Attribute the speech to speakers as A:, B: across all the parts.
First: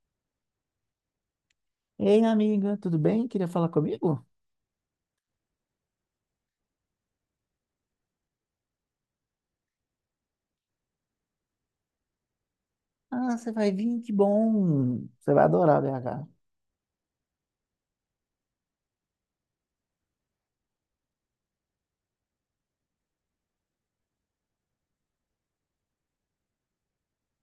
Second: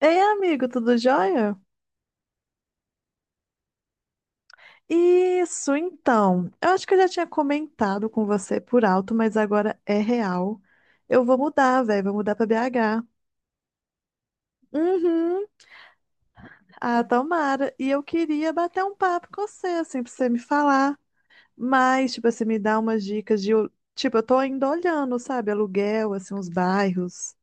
A: Ei, amigo, tudo jóia?
B: Ei, amiga, tudo bem? Queria falar comigo?
A: Isso, então. Eu acho que eu já tinha comentado com você por alto, mas agora é real. Eu vou mudar, velho, vou mudar pra BH.
B: Ah, você vai vir, que bom. Você vai
A: Uhum.
B: adorar BH.
A: Ah, tomara. E eu queria bater um papo com você, assim, pra você me falar. Mas, tipo, você me dá umas dicas de. Tipo, eu tô ainda olhando, sabe? Aluguel, assim, uns bairros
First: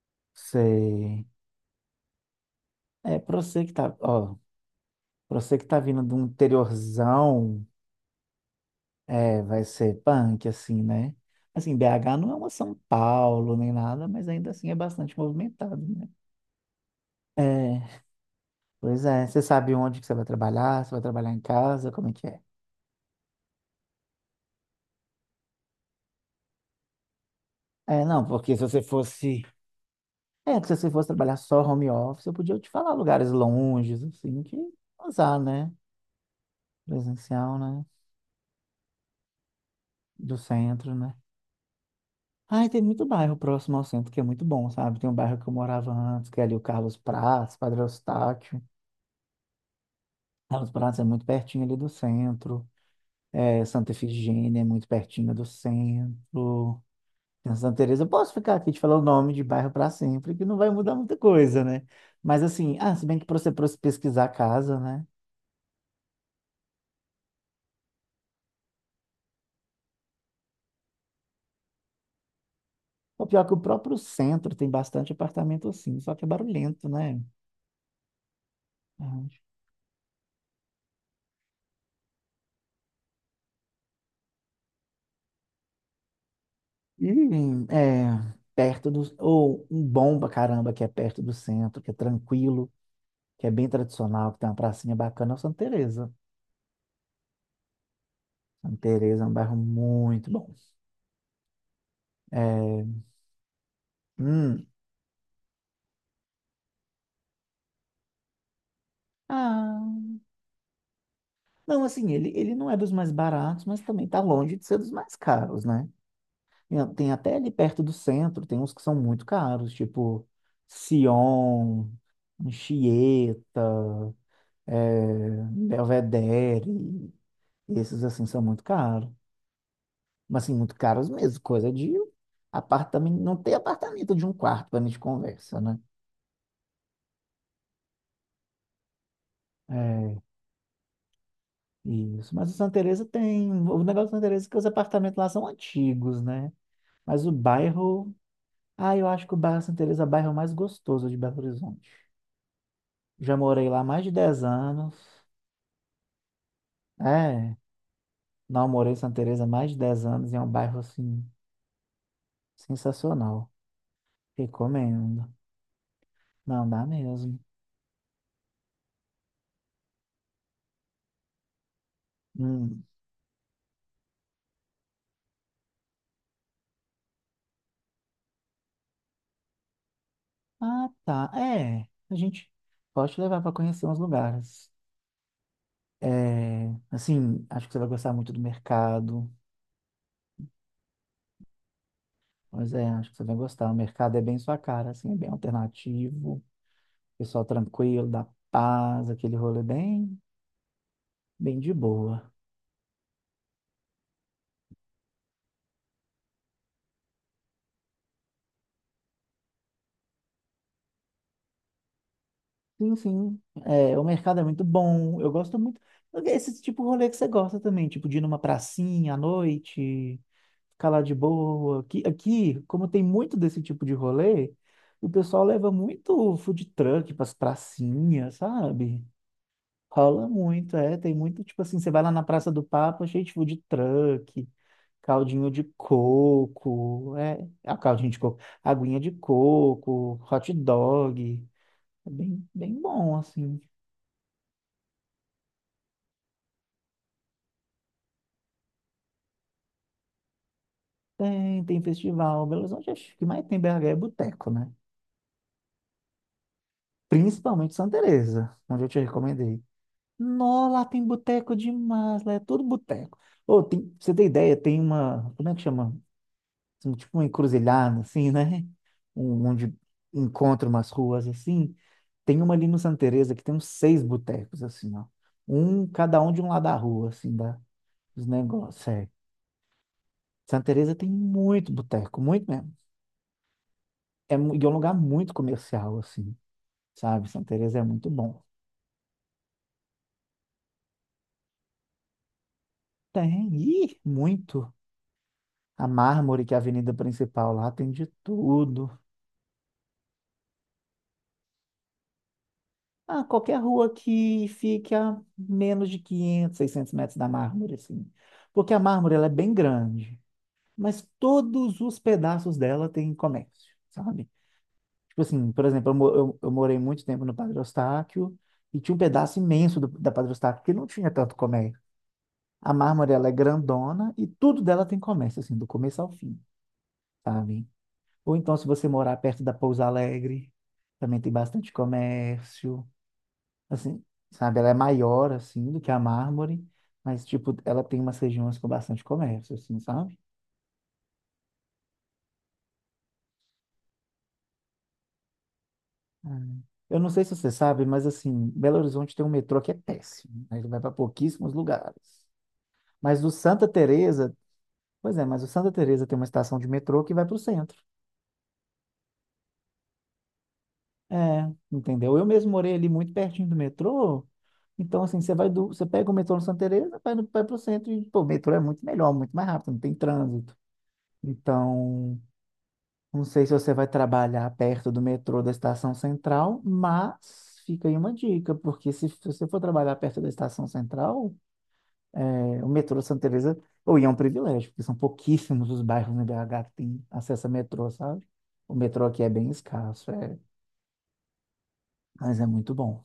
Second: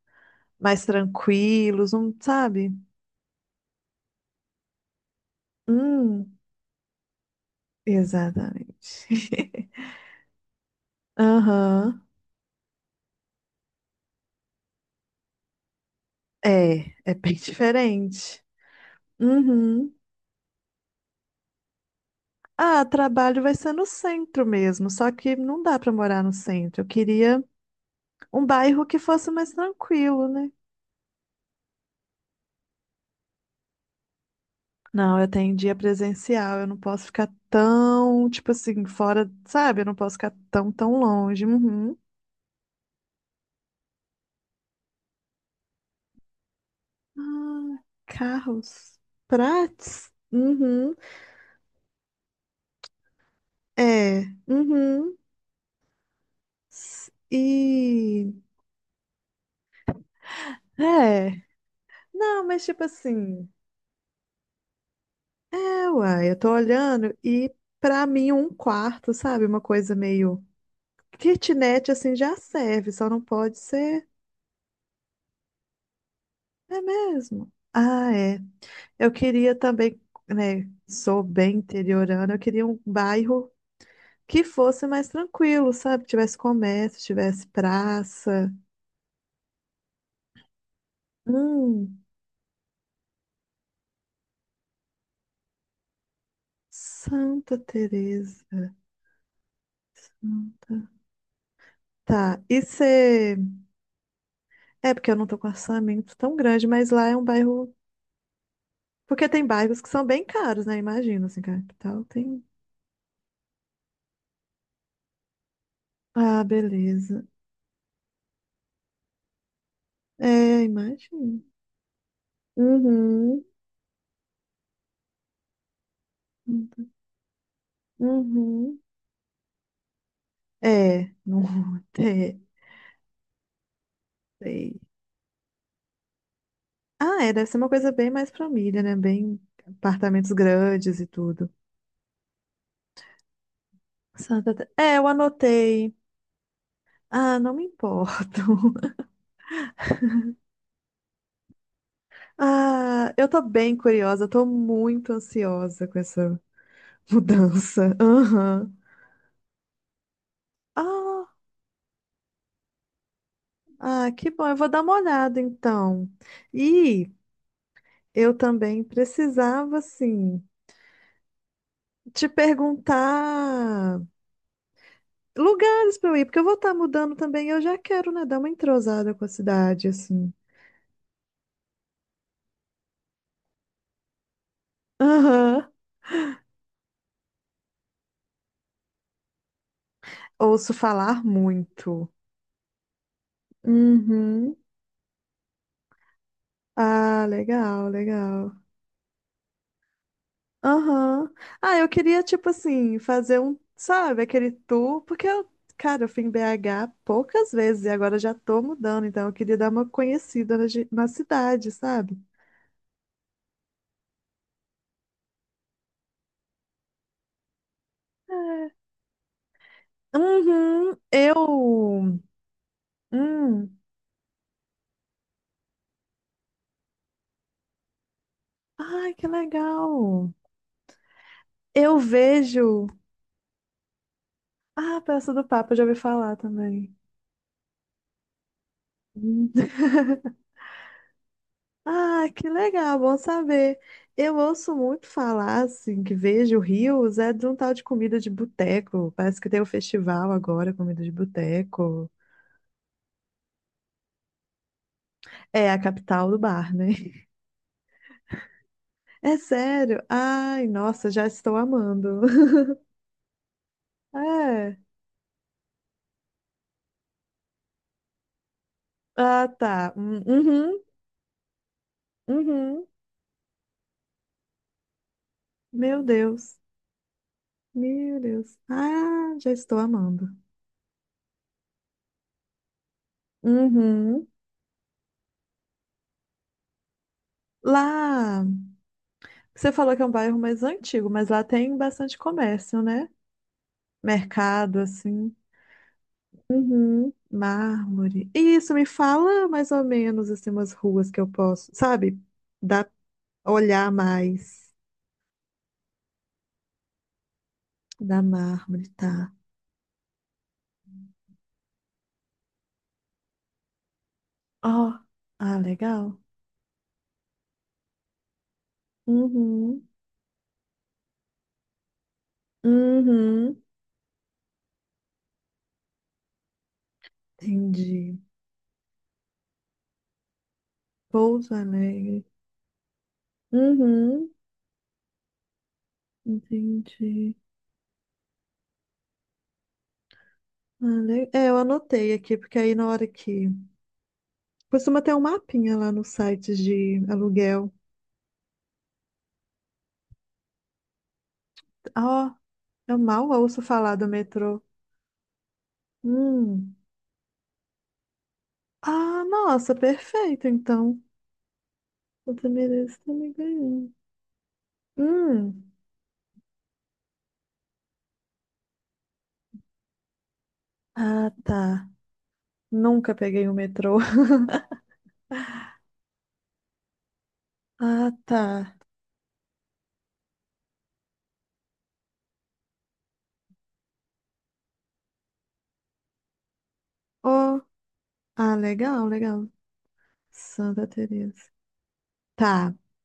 A: mais
B: Sei.
A: tranquilos, sabe?
B: É, pra você que tá, ó, pra você que tá vindo de um
A: Hum,
B: interiorzão,
A: exatamente.
B: é, vai ser punk, assim, né? Assim,
A: Aham.
B: BH não é uma São Paulo nem nada, mas ainda assim é bastante movimentado, né?
A: É bem
B: É,
A: diferente.
B: pois é. Você sabe
A: Uhum.
B: onde que você vai trabalhar? Você vai trabalhar em casa? Como é que é?
A: Ah, trabalho vai ser no centro mesmo, só que não dá para morar no centro. Eu queria
B: É, não,
A: um
B: porque se você
A: bairro que fosse
B: fosse
A: mais tranquilo, né?
B: É, que se você fosse trabalhar só home office, eu podia te falar lugares longes, assim, que
A: Não, eu
B: usar,
A: tenho
B: né?
A: dia presencial, eu não posso ficar
B: Presencial, né?
A: tão, tipo assim, fora, sabe? Eu não posso ficar
B: Do
A: tão,
B: centro,
A: tão
B: né?
A: longe. Uhum.
B: Ai, tem muito bairro próximo ao centro que é muito bom, sabe? Tem um bairro que eu morava antes, que é ali o Carlos Prats,
A: Ah,
B: Padre Eustáquio.
A: carros, prates.
B: Carlos
A: Uhum.
B: Prats é muito pertinho ali do centro. É, Santa
A: É.
B: Efigênia é muito
A: Uhum.
B: pertinho do centro. Tem Santa Teresa, eu posso
A: E
B: ficar aqui te falar o nome de bairro para sempre, que não vai mudar muita
A: é.
B: coisa, né? Mas
A: Não, mas
B: assim,
A: tipo
B: ah, se bem que para
A: assim,
B: você pesquisar a casa, né?
A: uai, eu tô olhando e pra mim um quarto, sabe? Uma coisa meio kitnet assim já serve, só não
B: O pior é que
A: pode
B: o próprio
A: ser.
B: centro tem bastante apartamento assim, só que é
A: É
B: barulhento, né?
A: mesmo. Ah, é. Eu
B: Aham.
A: queria também, né? Sou bem interiorana, eu queria um bairro que fosse mais tranquilo, sabe? Tivesse comércio,
B: E
A: tivesse
B: é,
A: praça.
B: perto do. Ou um bom pra caramba que é perto do centro, que é
A: Hum,
B: tranquilo, que é bem tradicional, que tem uma pracinha bacana, é o Santa Teresa.
A: Santa Teresa.
B: Santa Teresa é um bairro muito bom.
A: Santa- Tá. E
B: É,
A: você.
B: hum,
A: É porque eu não tô com orçamento tão grande, mas lá é um bairro. Porque tem
B: ah,
A: bairros que são bem caros, né? Imagina, assim,
B: não,
A: capital
B: assim, ele,
A: tem.
B: ele não é dos mais baratos, mas também tá longe de ser dos mais caros, né?
A: Ah,
B: Tem
A: beleza.
B: até ali perto do centro, tem uns que são muito caros, tipo
A: É, imagina.
B: Sion,
A: Uhum.
B: Anchieta, Belvedere, esses assim são muito
A: Uhum.
B: caros. Mas assim, muito caros
A: É,
B: mesmo, coisa
A: não
B: de
A: é,
B: apartamento, não tem apartamento de um quarto
A: é.
B: para a gente conversa, né?
A: Ah, é, deve ser uma coisa bem mais família, né? Bem
B: É,
A: apartamentos grandes e tudo.
B: isso. Mas o Santa Teresa tem, o negócio do Santa Teresa é que os
A: É, eu
B: apartamentos lá são
A: anotei.
B: antigos, né? Mas o
A: Ah, não me
B: bairro,
A: importo.
B: ah, eu acho que o bairro Santa Teresa é o bairro mais gostoso de Belo Horizonte.
A: Ah, eu
B: Já
A: tô
B: morei
A: bem
B: lá mais de
A: curiosa,
B: 10
A: tô
B: anos.
A: muito ansiosa com essa
B: É,
A: mudança.
B: não
A: Aham.
B: morei em Santa Teresa mais de 10 anos e é um bairro assim
A: Ah,
B: sensacional.
A: Ah, que bom, eu vou dar uma
B: Recomendo.
A: olhada então.
B: Não dá
A: E
B: mesmo.
A: eu também precisava, assim, te
B: Hum.
A: perguntar lugares para eu ir, porque eu vou estar mudando também, eu já quero, né, dar uma entrosada com a cidade, assim.
B: Ah, tá. É, a gente pode te levar para conhecer uns lugares.
A: Aham.
B: É, assim, acho que você vai gostar muito do mercado.
A: Ouço falar muito.
B: Pois é, acho que você vai gostar. O mercado é bem
A: Uhum.
B: sua cara, assim, é bem alternativo,
A: Ah,
B: pessoal
A: legal,
B: tranquilo, da
A: legal.
B: paz, aquele rolê bem,
A: Aham.
B: bem de
A: Ah, eu queria,
B: boa.
A: tipo assim, fazer um, sabe, aquele tour, porque eu, cara, eu fui em BH poucas vezes e agora já tô mudando, então eu queria dar uma conhecida na cidade, sabe?
B: Sim, sim. É, o mercado é muito bom. Eu gosto muito. Esse tipo de rolê que você gosta também, tipo de ir numa
A: É.
B: pracinha à noite, ficar
A: Uhum,
B: lá de boa. Aqui,
A: eu.
B: aqui, como tem muito desse
A: Hum.
B: tipo de rolê, o pessoal leva muito food truck pras pracinhas, sabe?
A: Ai, que
B: Rola
A: legal!
B: muito, é. Tem muito, tipo assim, você
A: Eu
B: vai lá na Praça do
A: vejo.
B: Papa, cheio de food truck,
A: Ah, a Praça do
B: caldinho de
A: Papa, eu já ouvi falar também.
B: coco, é, a caldinho de coco, aguinha de
A: Hum.
B: coco, hot dog. É
A: Ah,
B: bem,
A: que
B: bem
A: legal,
B: bom,
A: bom
B: assim.
A: saber. Eu ouço muito falar, assim, que vejo rios, é de um tal de comida de boteco. Parece que tem um festival agora, comida de
B: Tem
A: boteco.
B: festival. Belo Horizonte, acho que o que mais tem BH é boteco, né?
A: É a capital do bar, né?
B: Principalmente Santa Teresa, onde eu te
A: É
B: recomendei.
A: sério? Ai,
B: Nó, lá tem
A: nossa, já
B: boteco
A: estou amando.
B: demais, lá é tudo boteco. Ô, tem, pra você ter ideia,
A: É.
B: tem uma, como é que chama? Assim, tipo uma encruzilhada, assim, né?
A: Ah,
B: Onde
A: tá.
B: encontra
A: Uhum,
B: umas ruas, assim. Tem uma ali no
A: uhum.
B: Santa Teresa que tem uns seis botecos, assim, ó.
A: Meu
B: Cada um de um
A: Deus.
B: lado da rua, assim,
A: Meu
B: dos
A: Deus.
B: negócios, é.
A: Ah, já estou amando.
B: Santa Teresa tem muito boteco, muito mesmo.
A: Uhum.
B: É, e é um lugar muito comercial, assim. Sabe? Santa Teresa é muito bom.
A: Lá, você falou que é um bairro mais antigo, mas lá tem bastante comércio, né?
B: Tem, e muito.
A: Mercado, assim,
B: A Mármore, que é a avenida
A: Uhum.
B: principal lá, tem de
A: Mármore. Isso me
B: tudo.
A: fala mais ou menos, assim, umas ruas que eu posso, sabe? Dá
B: Ah, qualquer rua
A: olhar
B: que
A: mais
B: fique a menos de 500, 600 metros da Mármore, assim.
A: da
B: Porque a
A: Mármore,
B: Mármore, ela é
A: tá?
B: bem grande, mas todos os pedaços dela tem comércio, sabe?
A: Ó,
B: Tipo assim,
A: ah,
B: por exemplo, eu, mo-
A: legal.
B: eu, eu morei muito tempo no Padre Eustáquio e tinha um pedaço imenso
A: Uhum.
B: da Padre Eustáquio que não tinha tanto comércio. A Mármore, ela é
A: Uhum.
B: grandona e tudo dela tem comércio, assim, do começo ao fim. Sabe?
A: Entendi.
B: Ou então, se você morar perto da Pouso Alegre, também tem
A: Pouso
B: bastante
A: Alegre.
B: comércio. Assim,
A: Uhum.
B: sabe? Ela é maior, assim, do que a Mármore, mas,
A: Entendi.
B: tipo, ela tem umas regiões com bastante comércio, assim, sabe?
A: Ah, é, eu anotei aqui, porque aí na hora que. Costuma ter um mapinha lá no site
B: Hum. Eu
A: de
B: não sei se você
A: aluguel.
B: sabe, mas, assim, Belo Horizonte tem um metrô que é péssimo. Né? Ele vai para pouquíssimos lugares.
A: Ó, eu
B: Mas
A: mal
B: o
A: ouço
B: Santa
A: falar do
B: Teresa,
A: metrô.
B: mas o Santa Teresa tem uma estação de
A: Hum.
B: metrô que vai para o centro.
A: Ah, nossa, perfeito, então.
B: É, entendeu? Eu
A: Você
B: mesmo morei ali
A: merece
B: muito
A: também
B: pertinho do
A: me.
B: metrô. Então, assim, você vai do,
A: Hum.
B: você pega o metrô no Santa Teresa, vai, no, vai pro centro e, pô, o metrô é muito melhor, muito mais rápido, não tem trânsito.
A: Ah, tá.
B: Então,
A: Nunca
B: não sei
A: peguei
B: se
A: o
B: você vai
A: metrô.
B: trabalhar perto do metrô da Estação Central, mas fica aí
A: Ah,
B: uma
A: tá.
B: dica, porque se, você for trabalhar perto da Estação Central, é, o metrô Santa Teresa, ou e é um privilégio, porque são pouquíssimos os bairros no BH que têm acesso a
A: Oh.
B: metrô, sabe?
A: Ah,
B: O metrô
A: legal,
B: aqui é bem
A: legal.
B: escasso, é,
A: Santa Teresa.
B: mas é muito
A: Tá.
B: bom.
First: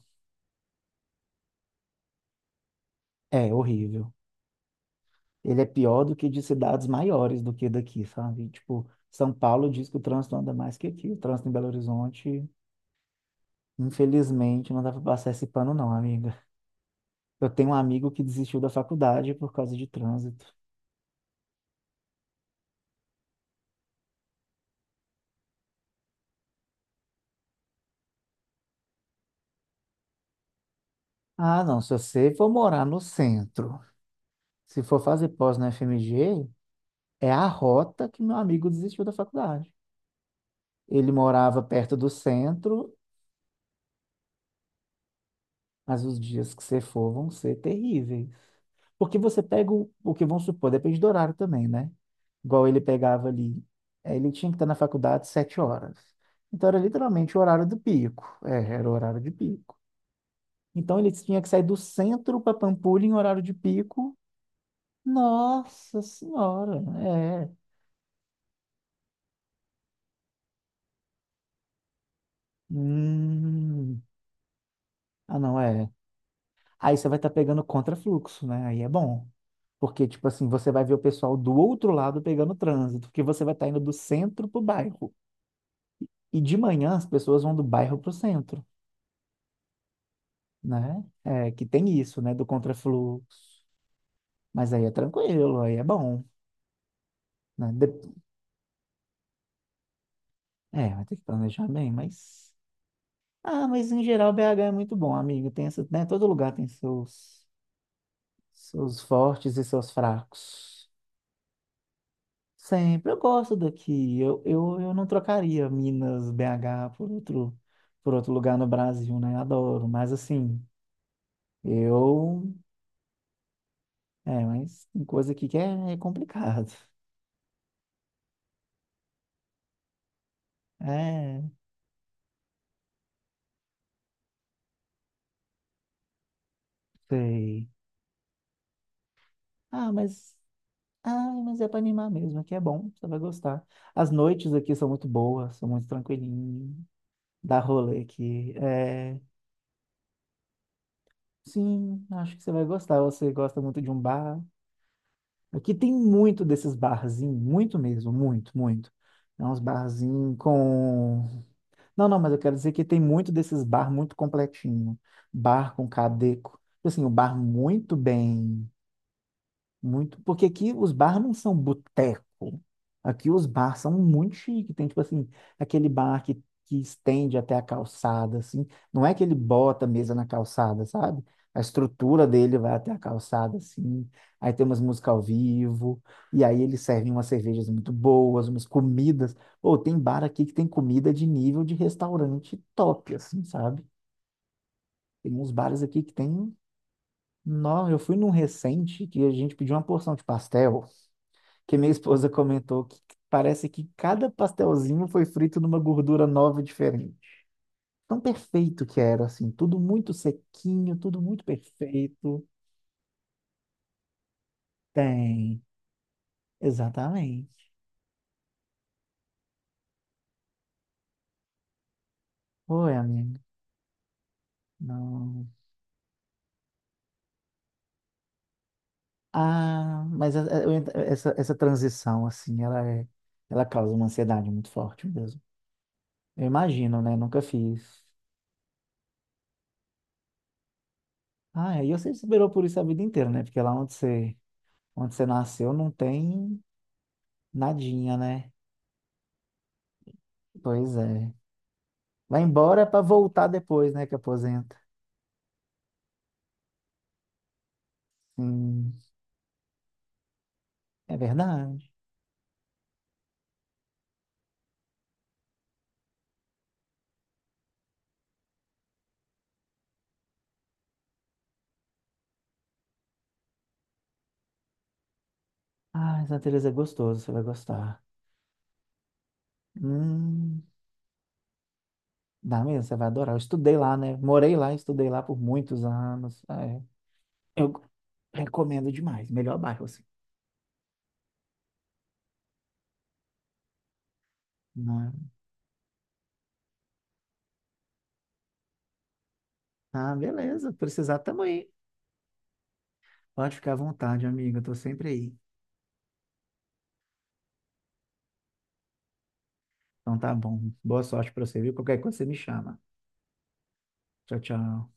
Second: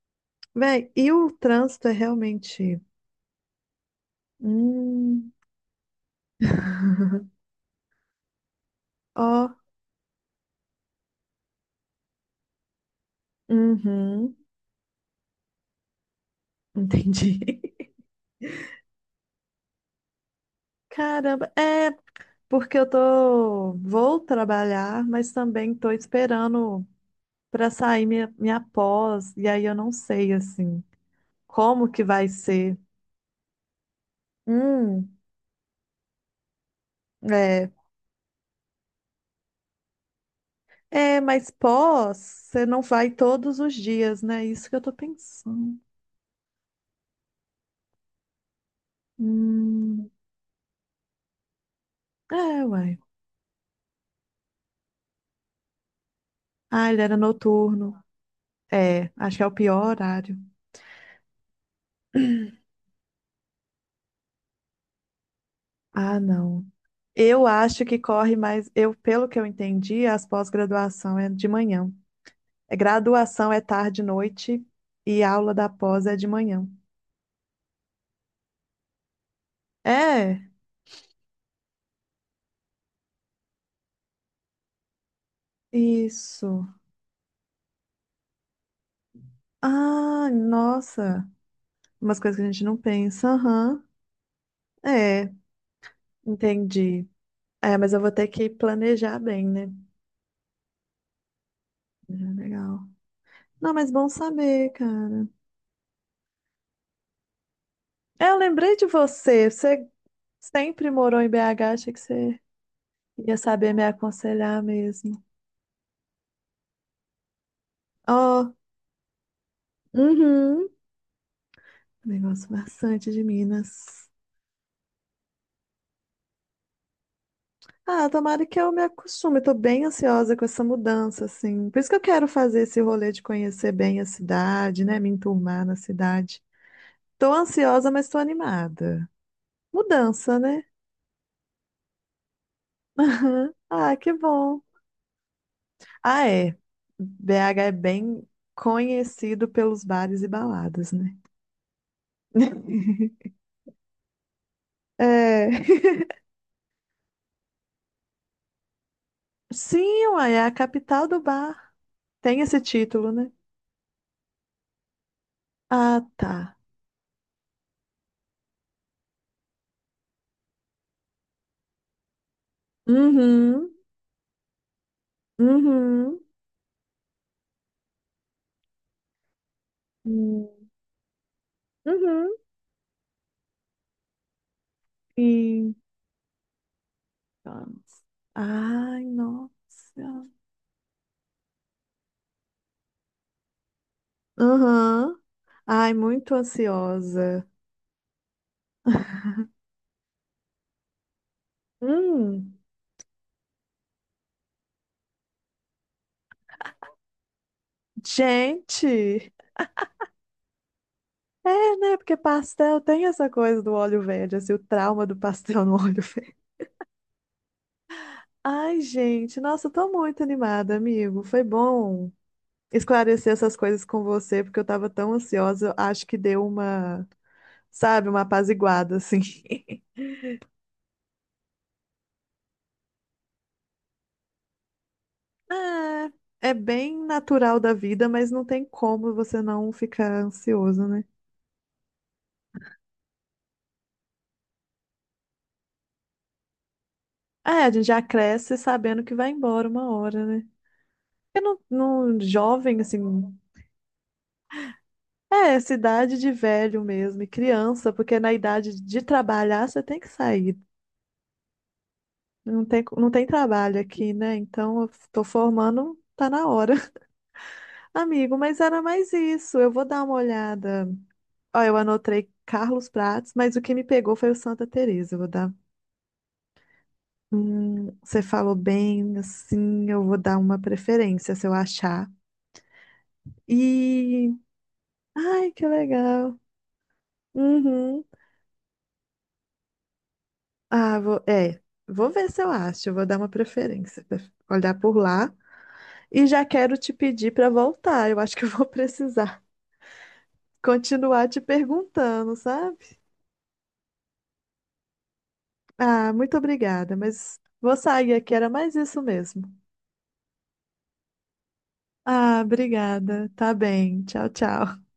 A: Véi, e o trânsito é realmente.
B: É horrível.
A: Hum.
B: Ele é pior do que de cidades maiores do que daqui, sabe? Tipo, São
A: Ó.
B: Paulo diz que o trânsito anda mais que aqui. O trânsito em Belo Horizonte,
A: Uhum.
B: infelizmente, não dá para passar esse pano, não, amiga. Eu
A: Entendi.
B: tenho um amigo que desistiu da faculdade por causa de trânsito.
A: Caramba, é porque eu tô. Vou trabalhar, mas também tô esperando para sair minha pós, e aí eu não sei assim
B: Ah, não, se
A: como que vai
B: você for
A: ser.
B: morar no centro, se for
A: Hum,
B: fazer pós na FMG, é a
A: é.
B: rota que meu amigo desistiu da faculdade. Ele
A: É, mas
B: morava perto do
A: pós, você não
B: centro.
A: vai todos os dias, né? Isso que eu tô pensando.
B: Mas os dias que você for vão ser terríveis. Porque você pega o,
A: Hum,
B: o que vamos supor, depende do horário também, né?
A: é,
B: Igual ele
A: uai.
B: pegava ali. Ele tinha que estar na faculdade 7 horas. Então era
A: Ah, ele era
B: literalmente o horário do
A: noturno.
B: pico. É, era o
A: É,
B: horário de
A: acho que é o
B: pico.
A: pior horário.
B: Então ele tinha que sair do centro para Pampulha em horário de pico. Nossa
A: Ah, não.
B: senhora,
A: Eu
B: é.
A: acho que corre mais. Pelo que eu entendi, as pós-graduação é de manhã. É, graduação é
B: Hum.
A: tarde e noite e
B: Ah,
A: aula
B: não,
A: da
B: é.
A: pós é de manhã.
B: Aí você vai estar pegando contrafluxo, né? Aí é bom. Porque, tipo assim,
A: É,
B: você vai ver o pessoal do outro lado pegando trânsito, porque você vai estar indo do centro para o bairro. E de
A: isso.
B: manhã as pessoas vão do bairro para o centro,
A: Ah,
B: né?
A: nossa.
B: É, que tem
A: Umas
B: isso, né?
A: coisas que
B: Do
A: a gente não
B: contrafluxo.
A: pensa. Aham.
B: Mas aí é
A: É,
B: tranquilo, aí é bom,
A: entendi.
B: né?
A: É, mas eu vou ter que planejar bem, né?
B: É, vai ter que planejar bem,
A: É,
B: mas.
A: legal.
B: Ah,
A: Não,
B: mas
A: mas
B: em
A: bom
B: geral BH é
A: saber,
B: muito bom,
A: cara.
B: amigo. Tem essa, né? Todo lugar tem seus,
A: É, eu lembrei de
B: seus
A: você.
B: fortes e
A: Você
B: seus fracos.
A: sempre morou em BH, achei que você
B: Sempre, eu
A: ia
B: gosto
A: saber me
B: daqui. Eu,
A: aconselhar
B: eu, eu não
A: mesmo.
B: trocaria Minas, BH por outro, por outro,
A: Ó,
B: lugar no Brasil, né? Adoro, mas assim,
A: uhum. Também gosto
B: eu.
A: bastante de Minas.
B: É, mas tem coisa aqui que é complicado.
A: Ah, tomara que eu me acostume. Tô bem ansiosa com essa mudança,
B: É,
A: assim. Por isso que eu quero fazer esse rolê de conhecer bem a cidade, né? Me enturmar na cidade. Tô
B: sei.
A: ansiosa, mas tô animada.
B: Ah, mas.
A: Mudança, né?
B: Ah, mas é pra animar mesmo, aqui é bom, você vai
A: Aham.
B: gostar.
A: Ah,
B: As
A: que
B: noites
A: bom.
B: aqui são muito boas, são muito
A: Ah, é.
B: tranquilinhas. Dá
A: BH é
B: rolê
A: bem
B: aqui. É,
A: conhecido pelos bares e baladas, né?
B: sim, acho que você vai gostar. Você gosta muito de um bar.
A: É.
B: Aqui tem muito desses barzinhos, muito mesmo, muito, muito. É uns
A: Sim, uai,
B: barzinhos
A: é a capital do
B: com.
A: bar.
B: Não, não, mas eu
A: Tem
B: quero
A: esse
B: dizer que tem
A: título, né?
B: muito desses bar muito completinho. Bar com
A: Ah, tá.
B: cadeco. Tipo assim, um bar muito bem. Muito, porque aqui os bars não são boteco. Aqui os
A: Uhum,
B: bars são muito chique. Tem, tipo assim, aquele
A: uhum,
B: bar que estende até a calçada, assim. Não é que ele bota a mesa na
A: hum,
B: calçada, sabe? A estrutura
A: uhum.
B: dele vai até a calçada, assim. Aí tem umas músicas ao
A: Então.
B: vivo. E aí eles servem umas cervejas muito boas, umas
A: Ai,
B: comidas.
A: nossa.
B: Ou tem bar aqui que tem comida de nível de restaurante top, assim, sabe?
A: Aham.
B: Tem uns bares
A: Ai,
B: aqui que
A: muito
B: tem.
A: ansiosa.
B: Não, eu fui num recente que a gente pediu uma porção de pastel que minha esposa
A: Hum,
B: comentou que parece que cada pastelzinho foi frito numa gordura nova e diferente. Tão perfeito que era,
A: gente.
B: assim, tudo muito sequinho, tudo muito
A: É, né? Porque
B: perfeito.
A: pastel tem essa coisa do óleo verde, assim, o trauma do
B: Tem,
A: pastel no óleo verde.
B: exatamente.
A: Ai, gente, nossa, eu tô muito animada, amigo. Foi bom
B: Oi,
A: esclarecer
B: amigo.
A: essas coisas com você, porque eu tava tão
B: Não.
A: ansiosa. Eu acho que deu uma, sabe, uma apaziguada, assim.
B: Ah, mas essa transição, assim, ela causa uma ansiedade muito forte mesmo.
A: Ah,
B: Eu
A: é bem
B: imagino, né? Nunca
A: natural da
B: fiz.
A: vida, mas não tem como você não ficar ansioso, né?
B: Ah, e você esperou por isso a vida inteira, né? Porque lá onde onde você nasceu não tem
A: É, a gente já
B: nadinha, né?
A: cresce sabendo que vai embora uma hora, né?
B: Pois é.
A: Porque no
B: Vai
A: jovem,
B: embora
A: assim,
B: para voltar depois, né, que aposenta.
A: É, cidade de velho mesmo, e criança, porque na idade
B: Sim,
A: de trabalhar você tem que sair.
B: é verdade.
A: Não tem, não tem trabalho aqui, né? Então eu tô formando, tá na hora. Amigo, mas era mais isso. Eu vou dar uma olhada. Ó, eu anotei Carlos Prates, mas o que me pegou foi o Santa Teresa. Eu vou dar.
B: Ah, Santa Teresa é gostoso, você vai gostar.
A: Você falou bem, assim, eu vou dar uma
B: Hum,
A: preferência se eu achar.
B: Dá mesmo, você vai adorar. Eu estudei lá, né?
A: E.
B: Morei lá, estudei lá por
A: Ai, que
B: muitos
A: legal.
B: anos. Ah, é. Eu
A: Uhum.
B: recomendo demais, melhor bairro assim.
A: Ah, vou ver se eu acho, eu vou dar uma preferência pra olhar por
B: Né?
A: lá. E já quero te pedir para voltar, eu acho que eu vou precisar
B: Ah, beleza, precisar
A: continuar te
B: tamo aí.
A: perguntando, sabe?
B: Pode ficar à vontade, amiga, eu tô sempre aí.
A: Ah, muito obrigada, mas vou sair aqui, era mais isso mesmo.
B: Então tá bom. Boa sorte para você, viu? Qualquer coisa você me
A: Ah,
B: chama.
A: obrigada, tá bem, tchau,
B: Tchau, tchau.
A: tchau.